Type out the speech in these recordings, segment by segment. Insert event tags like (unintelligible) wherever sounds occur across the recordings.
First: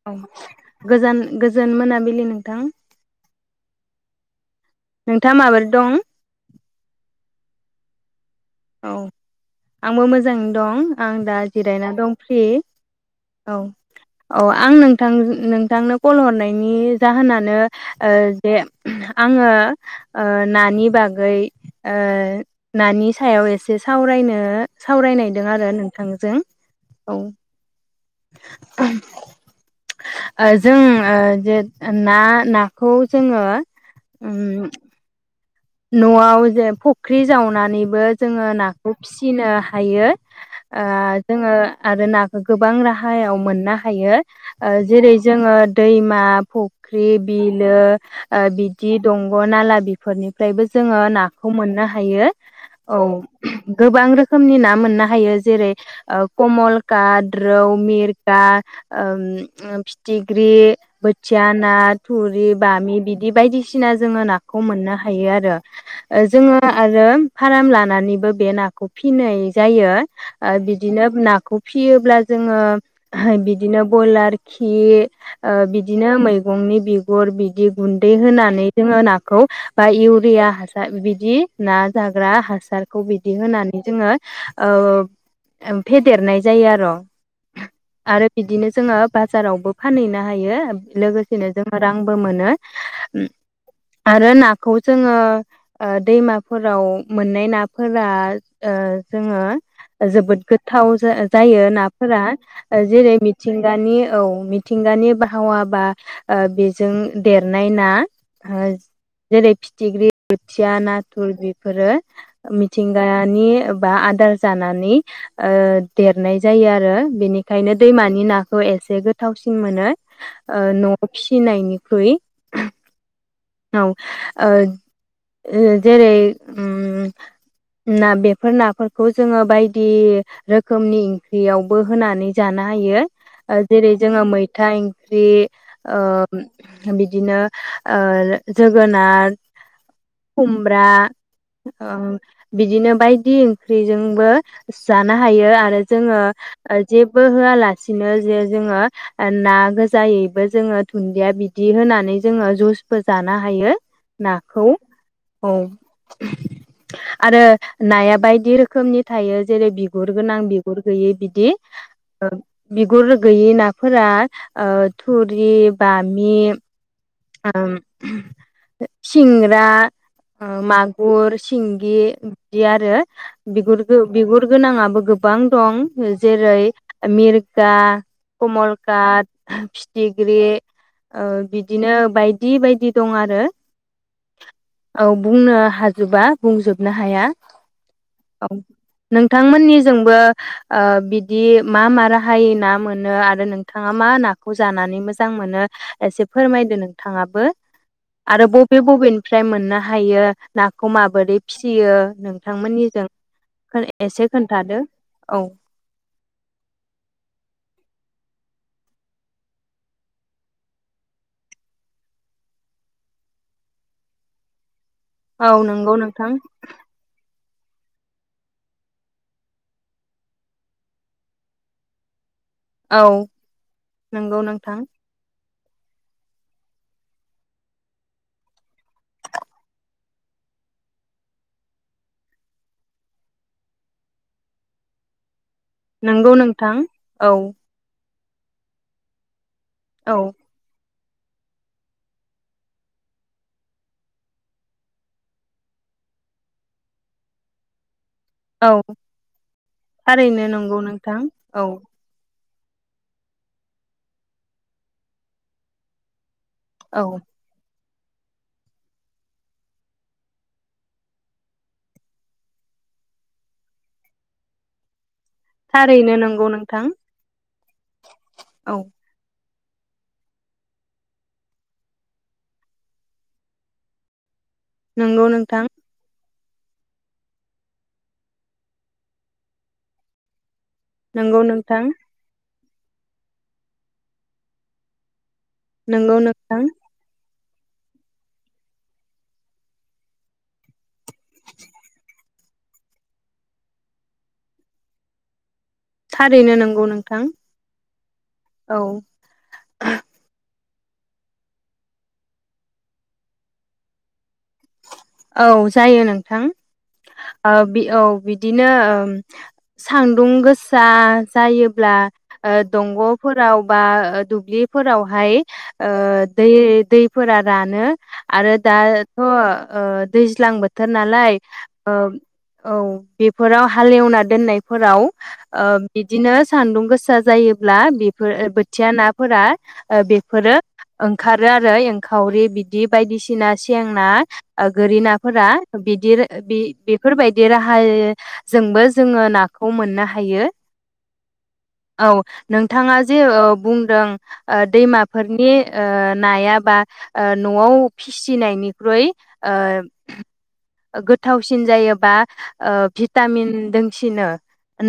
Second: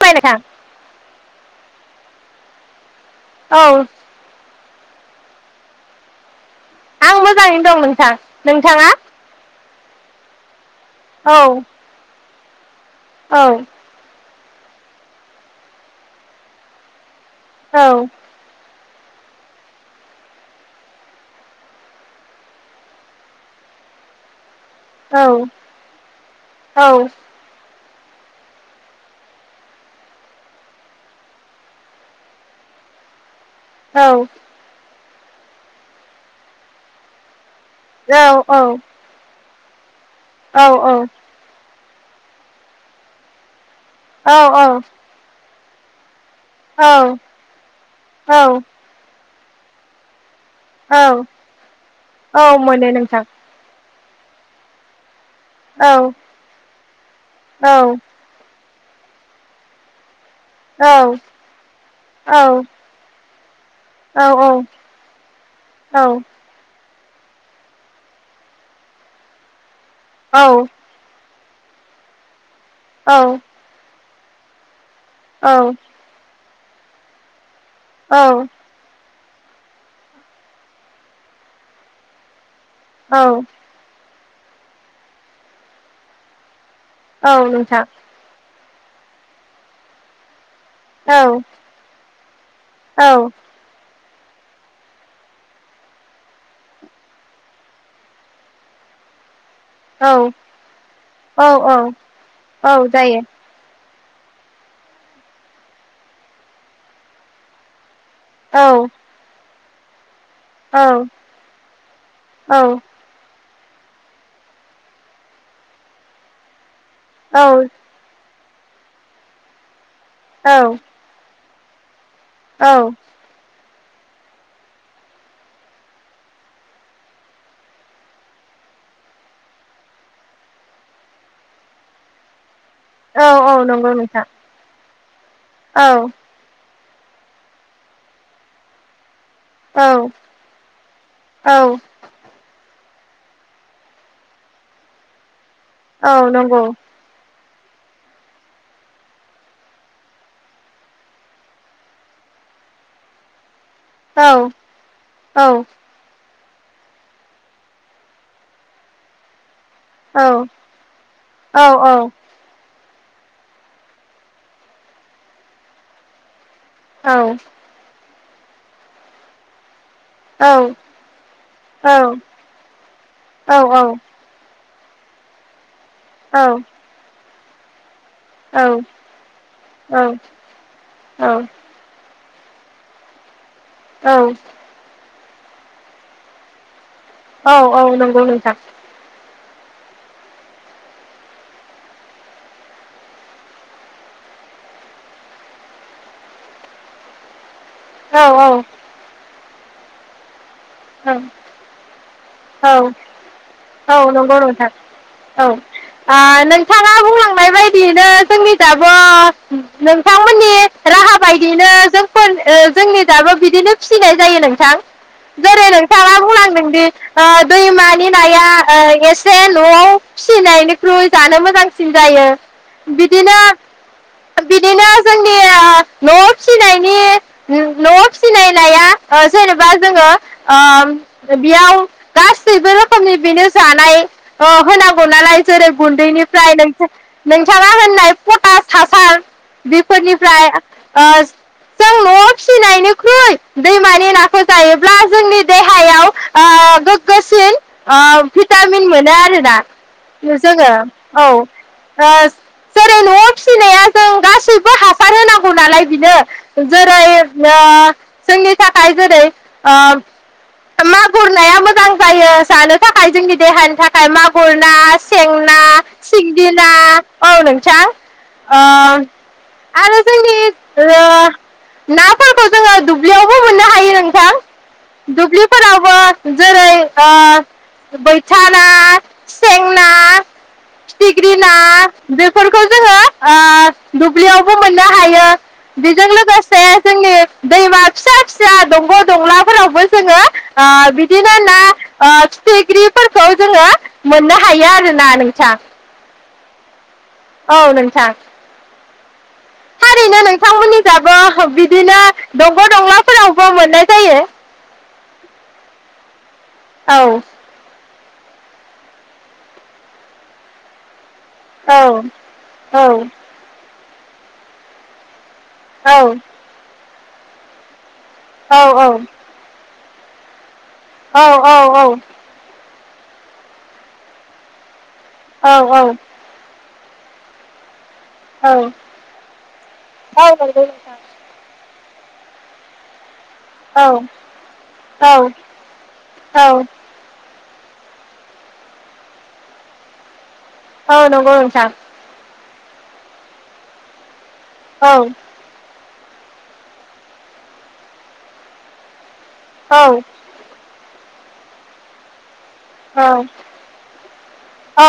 बाय औ नोंथां गोजान गोज गोजोन मोनाबिलि नोंथां! औ नोंथाङा माबोरै दं? आं मोजाङैनो दं नोंथां। नोंथाङा औ आंबो मोजाङैनो दं, आं औ दा जिरायना दं। सि औ औ आं नोंथां नोंथांनो कल हरनायनि जाहोनानो औ जे आङो नानि बागै नानि ओ सायाव एसे सावरायनो सावरायनायदों आरो नोंथांजों औ जों जे ना नाखौ जोङो औ उम न'आव जे फुख्रि जावना नैबो औ जोङो औ औ नाखौ फिसिनो हायो। औ ओ जोङो आरो नाखौ गोबां राहायाव मोना थायो औ जेरै जोङो दैमा फुख्रि बिलो औ बिदि दं ग नाला बिफोरनि मफ्रायबो जोङो औ नाखौ मोननो हायो औ मोनो औ नोंथां गोब गोबां रोखोमनि ना मोननो हायो। जेरै औ कमलकात रौ औ मिरगा। ओं फिथिक फिख्रि औ औ बोथिया ना थुरि बामि बिदि बिबायदि बायसिना जोङो नाखौ मोननो हा हायो औ आरो जोङो आरो फाराम लानानैबो बे नाखौ फिनाय जायो। ओ बिदिनो ना। खौ फियोब्ला जोङो बिदिनो बयलार आरोखि ओ बिदिनो मै गंनि बिगुर बिदि गुन्दै होनानै जोङो नाखौ औ बा इउरिया हासार बिदि ना जाग्रा हासार हासारखौ औ बिदि होनानै जोङो फेदेरनाय जायो आरो औ नोंथां आरो बिदिनो जोङो बाजारावबो फानहैनो हायो औ लोगोसेनो जोङो रांबो मोनो आरो ना खौ जोङो ओ दैमाफोराव मोननाय नाफोरा ओ जोङो जोबोद गोथाव जा औ औ जायो औ मिथिंगानि बाहावाबा ओ बेजों देरनाय ना ओ औ जेरै फिथिख्रि खोथिया नाथुर बेफोरो औ मिथिंगानि बा आदार जानानै ओ देरनाय जायो आरो आरो बेनिखायनो दैमानि नाखौ खौ एसे गोथावसिन मोनो औ ओ न'आव फिसिनायनि ख्रुइ औ औ ओ जेरै ओम ना बेफोर नाफोरखौ जोङो बायदि रोखोमनि ओंख्रियावबो होनानै जाना हायो औ ओ नंगौ जेरै नोंथां जोङो मैथा ओंख्रि ओ औ बिद बिदिनो ओ जोगोनार औ खुमब्रा औ ओ बिदिनो बायदि ओंख्रिजोंबो जानो हायो आ रो जोङो औ नंगौ ओ जेबो ओं होयालासेनो जे जोङो ना गोजायैबो जोङो दुन्दिया बिदि होनानै जोङो जुसबो जान नो हायो। औ नाखौ औ आरो नाया बायदि रोखोमनि थायो। जेरै बिगुर गोनां औ बिगुर गैयै बिदि औ बिगुर गैयि नाफोरा ओ थुरि बामि आम सिंग्रा ओ मागुर औ सिंगि बिदि आरो बिगुर गो बिगुर गोनाङाब बो गोबां दं। जेरै मिर दा कमल काट फिथिग्रि ओ नो बायदि बायदि दं आरो। औ औ बुंनो हाजोबा बुंजोब औ औ नंगौ नोंथां। नोंथांमोननि जोंबो ओ बिदि मा मा राहायै ना मोनो आरो नोंथाङा मा नाखौ जानानै मोजां मोनो एसे फोरमायदो नोंथाङाबो। औ औ आरो बबे बबेनिफ्राय मोनना हायो नाखौ माबोरै फिसियो नों औ औ नंगौ नोंथां खोन्थादो औ आ नोंथाङा बुंलांनाय बायदियैनो जो जोंनि दाबो नोंथांमोननि राहा बायदियैनो जोंफोर ओ जोंनि दाबो बिदिनो फिसिनाय जायो नोंथां। औ जेरै नंगौ नोंथाङा नोंथां बुंलांदोंदि ओ दैमानि नाया ओ एसे न'आव फिसिनायनिख्रुइ जानो मोजांसिन जायो। औ बिदिनो नंगौ नोंथां बिदिनो जोंनि (inaudible) न'आव फिसिनायनि न'आव फिसिनाय नाया जेनेबा जोङो बेयाव गासैबो रोखोमनि बेनो जानाय ओ होनांगौ नालाय जेरै नंगौ गुन्दैनिफ्राय नोंथां औ नोंथाङा होननाय पटास हासार औ बिफोरनिफ्राय ओ जों न'आव फिसिनायनिख्रुइ दैमानि नाखौ जायोब्ला जोंनि देहायाव ओ गो गो सिन ओ औ भिटामिन मोनो आरोना थारैनो जोङो नंगौ नोंथां औ (unintelligible) जेरै न'आव फिसिनाया जों गासैबो हासार होनांगौ नालाय बिनो औ जेरै ओ जोंनि थाखाय जेरै ओ मागुर नाया मोजां। जायो जानो थाखाय जोंनि देहानि थाखाय मागुर ना सें ना थारैनो नंगौ सिंगि ना नोंथां ओ नोंथां ओ औ आरो जोंनि ओ नाफोरखौ जोङो दुब्लियावबो मोननो हायो नोंथां। नंगौ दुब्लि नोंथां फोरावबो जेरै ओ बैथा ना, सें ना, फिथिग्रि नंगौ ना नोंथां बेफोरखौ जोङो ओ दुब्लियावबो मोननो हायो । बिजों नंगौ लोगोसे नोंथां जोंनि दैमा फिसा फिसा दंग' दंलाफोरावबो जोङो ओ बिदि ओ फिथिख्रिफोरखौ जोङो मोननो हायो आरो ना नोंथां । थारैनो नोंगौ नों थां नोंथां औ थारैनो (unintelligible) दंग' दंलाफोरावबो मोननाय जायो। औ जायो नोंथां औ ओ बि औ बिदिनो ओ सान्दुं गोसा औ जायोब्ला ओ औ दंग'फोराव बा ओ दुब्लिफोरावहाय ओ औ देै देै फोरा रानो । आरो औ दाथ' ओ दैज्लां बो थोर औ नालाय ओ औ बेफोराव हालेवना दोननाय फोराव औ ओ औ बिदिनो सान्दुं गोसा जायोब्ला बे फोर बोथिया नाफोरा नंगौ बेफोरो नोंथां ओंखारो आरो । फ्राय एंखावरि बिदि बायदिसि ना सें ना गोरि औ नाफोरा औ औ बिदिरो-ओ-बे-बेफोर बेबायदि राहायै जोंबो जोङो नाखौ मोननो हायो। औ नंगौ नोंथां औ । नोंथाङा जे ओ बुंदों ओ औ दैमाफोरनि ओ नायाबा ओ न'आव फिसिनायनिख्रुइ ओ औ गोथावसिन जायोबा ओ औ भिटामिन दोंसिनो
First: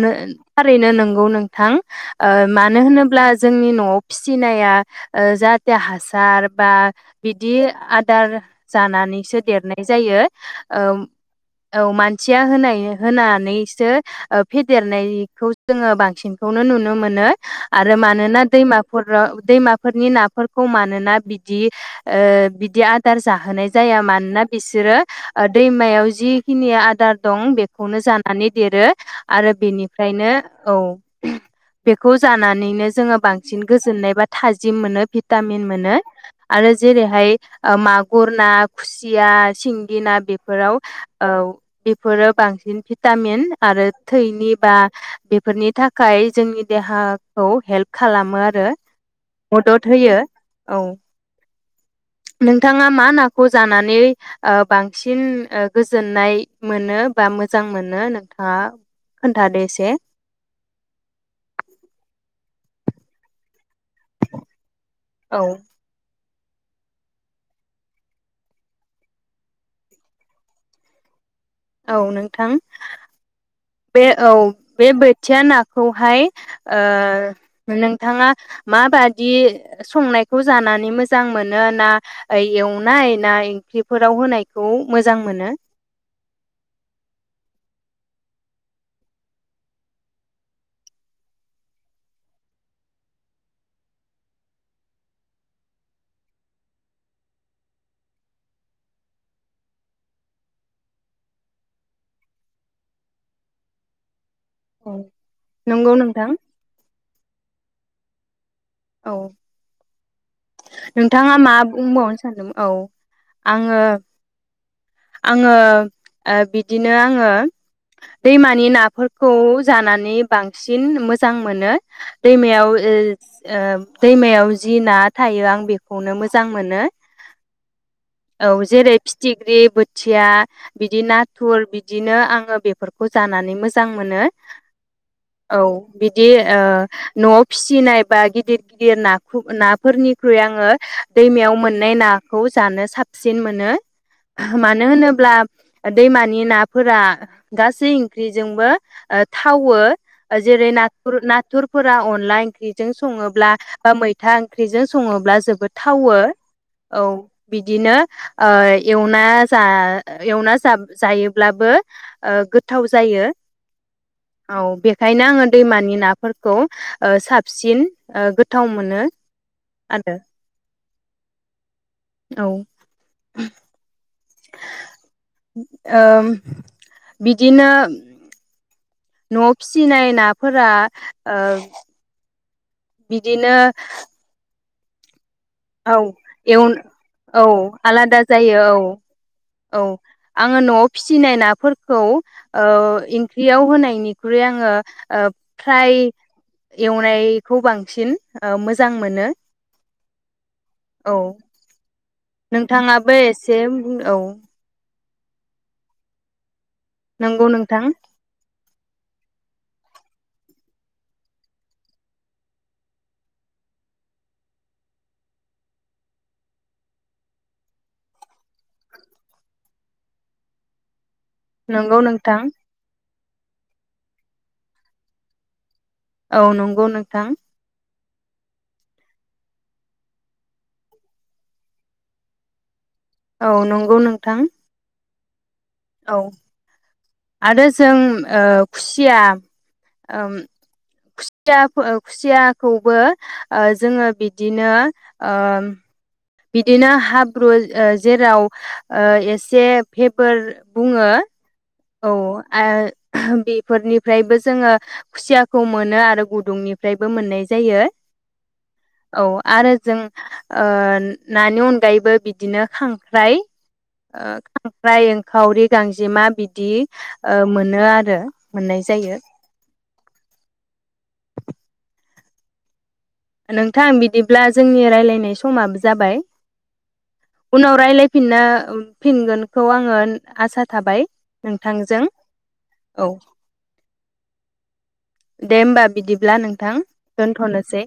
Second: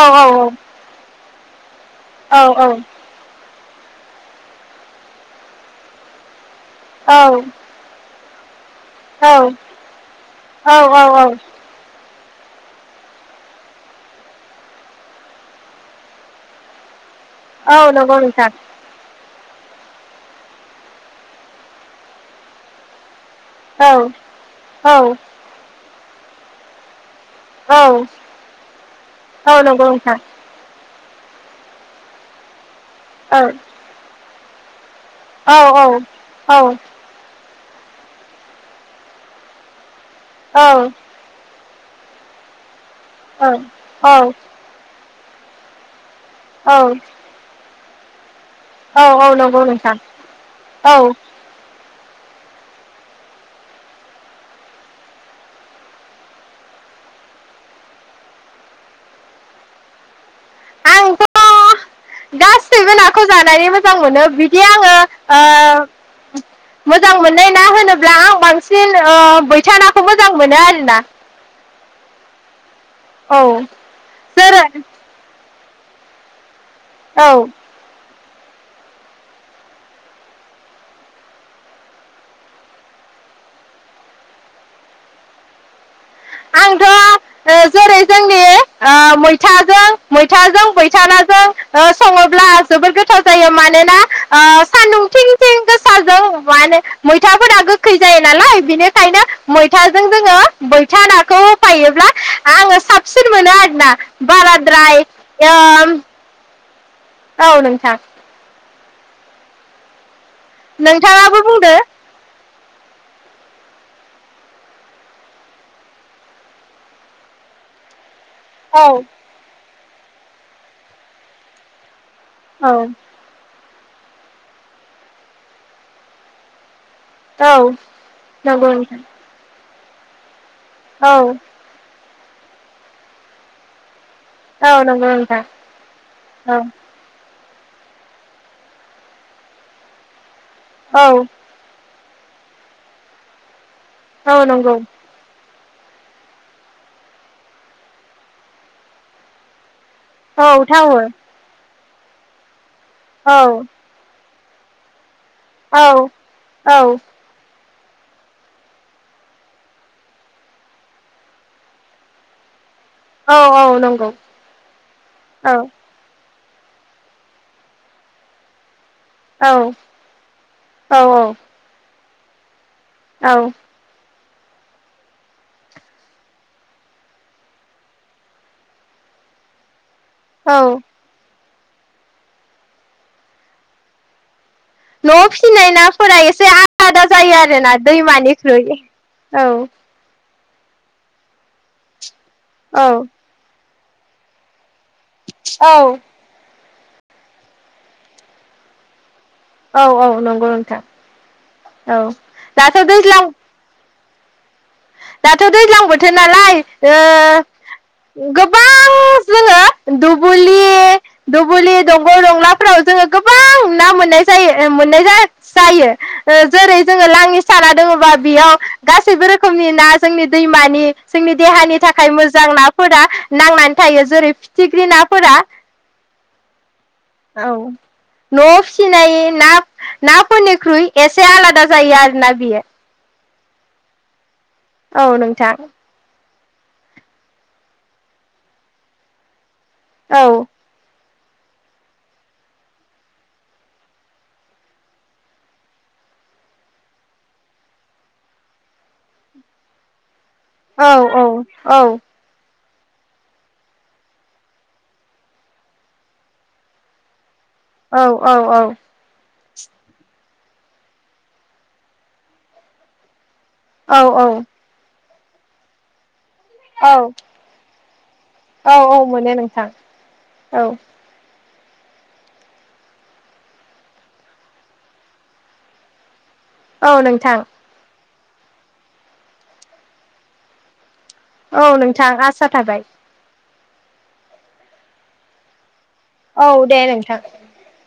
नो औ थारैनो नोंगौ नों थां ओ औ मानो होनोब्ला जोंनि न'आव फिसिनाया ओ जाहाथे हासार बा बिदि दार जानानैसो औ औ औ (unintelligible) खोथिया होनाय होनानैसो ओ फेदेरनायखौ जोङो बांसिनखौनो नुनो मोनो औ आरो नंगौ मानोना नोंथां दैमाफोराव दैमाफोरनि नाफोरखौ मानोना बिदि ओ बिदि आदार जाहोनाय औ जाया मानो ना बिसोरो औ ओ दैमायाव जिखिनि आदार दं औ बेखौनो जानानै देरो आरो औ नंगौ नोंथां बेनिफ्रायनो औ बेखौ जानानैनो जोङो औ बांसिन गोजोननाय बा थाजिम मोनो भिटामिन औ औ मोनो आरो जेरैहाय आ मागुर ना, खुसिया, सिं गि ना बेफोराव औ बेफोरो बांसिन भिटामिन आरो थैनि बा बेफोरनि था खाय जोंनि देहाखौ हेल्प खालामो आरो औ औ नंगौ मदद नोंथां होयो औ नोंथाङा मा नाखौ जानानै नै ओ बांसिन ओ गोजोननाय मोनो बा मोजां मोनो नोंथाङा खोन्थादो एसे आंथ' (unintelligible) मोजां मोनो बिदि आङो औ ओ मोजां मोननाय ना होनोब्ला आं बांसिन ओ बैथा नाखौ मोजां मोनो आरोना। औ नोंथां औ बे औ जेरै बे बोथियानो नाखौहाय औ ओ नोंथाङा माबादि संनायखौ जानानै मोजां मोनो ना एवनाय ना ओंख्रिफोराव होनायखौ मोजां मोनो? आंथ' जेरै जोंनि ओ मैथाजों मैथाजों मैथा नाजों ओ सङोब्ला जोबोद गोथाव जायो मानोना ओ सान्दुंथिंथिं गोसाजों माने मैथाफोरा गोखै जायो नालाय बेनिखायनो मैथाजों जोङो मैथा नाखौ होफायोब्ला आङो साबसिन मोनो आरोना औ बाराद्राय नंगौ इयो नोंथां औ नोंथां औ नोंथाङा नोंथाङाबो मा बुंदो बुंबावनो सानदोंमोन औ आङो आङो ओ दैमानि औ नाफोरखौ जानानै बांसिन मोजां मोनो दैमायाव औ ओस ओ दैमायाव जि ना थायो आं बेखौनो मोजां मोनो औ औ नंगौ जेरै नोंथां फिथिग्रि बोथ थिया बिदि औ नाथुर बिदि बिदिनो आंओ बेफोरखौ जानानै मोजां मोनो औ नंगौ नोंथां औ बिदि औ ओ न'आव फिसिनाय बा गिदिर गिदिर नाखौ नाफोरनि ख्रुइ आङो औ दैमायाव मोननाय ना खौ जानो साबसिन मोनो औ नंगौ मानो होनोब्ला ओ दैमानि नाफोरा गासै ओंख्रिजोंबो ओ थावो ओ औ जेरै थावो नाथुर नाथुर फोरा अनला ओंख्रि जों औ सङोब्ला बा मै मैथा ओंख्रिजों सङोब्ला जोबोद औ थावो औ बिदिनो ओ एवना जा एवना जा जायोब्लाबो ओ गो गोथाव जायो औ औ नंगौ औ बेखायनो आङो औ दैमानि नाफोर खौ ओ साबसिन ओ गोथाव मोन औ-औ-औ औ- औ ओम बिदिनो- न'आव फिसि- सिनाय नाफोरा ओ बिदिनो न'आव फि फिनाय औ नाफोरा एसे एव आलादा जायो औ आरोना आलादा जायो दैमानिख्रुइ औ औ आङो न'आव फिसिनाय नाफोरखौ ओ औ इंख्रियाव होनाय बेनिख्रुइ आङो ओ प्राय औ एवनायखौ बांसिन ओ मोजां मोनो औ-औ नंगौ औ नोंथां औ दाथ' दैज्लां उन औ दाथ' दैज्लां बोथोर नालाय नंगौ नोंथां ओ गोब बां जोङो दुबुलि दुबचलि दंग' दंलाफोराव जोङो गोबां ना मोननाय जायो ओ मोननाय जा जायो ओ जेरै जोङो लांनि साना दङबा बेयाव गासैबो रोखोमनि ना जोंनि दै मानि जोंनि देहानि नंगौ थाखाय नोंथां मोजां नाफोरा नांनानै थायो जेरै फिथिख्रि नाफोरा औ नंगौ नोंथां औ न'आव फिसिनाय ना नाफोरनिख्रुइ एसे आलादा जायो आरोना बियो औ नंगौ नोंथां औ नोंथां औ आरो जों ओ खुसिया औ ओम खुस सियाफो ओ खुसियाखौबो ओ जोङो बिदिनो ओ बिदिनो हाब्रु ओ जेराव ओ एसे हेब फोर औ बुङो औ औ आ बेफोरनिफ्रायबो जोङो खुसियाखौ मोनो आरो गुदुंनिफ्रायबो मोननाय जायो औ-औ-औ औ आरो जों ओ नानि अनगायैबो बिदिनो खांख्राइ ओ औ खांख्राइ ओं खावरि गांजेमा बिद दि औ ओ मोनो आरो औ मोननाय औ जायो। मोनो नोंथां औ नोंथां बिदिब्ला जोंनि रायलायनाय समाबो जाबाय। औ नोंथां। फिना फिनगोनखौ आङो आसा थाबाय । औ नोंथां आसा थाबाय । दे होमबा बिदिब्ला औ नोंथां दे दोनथ'नोसै।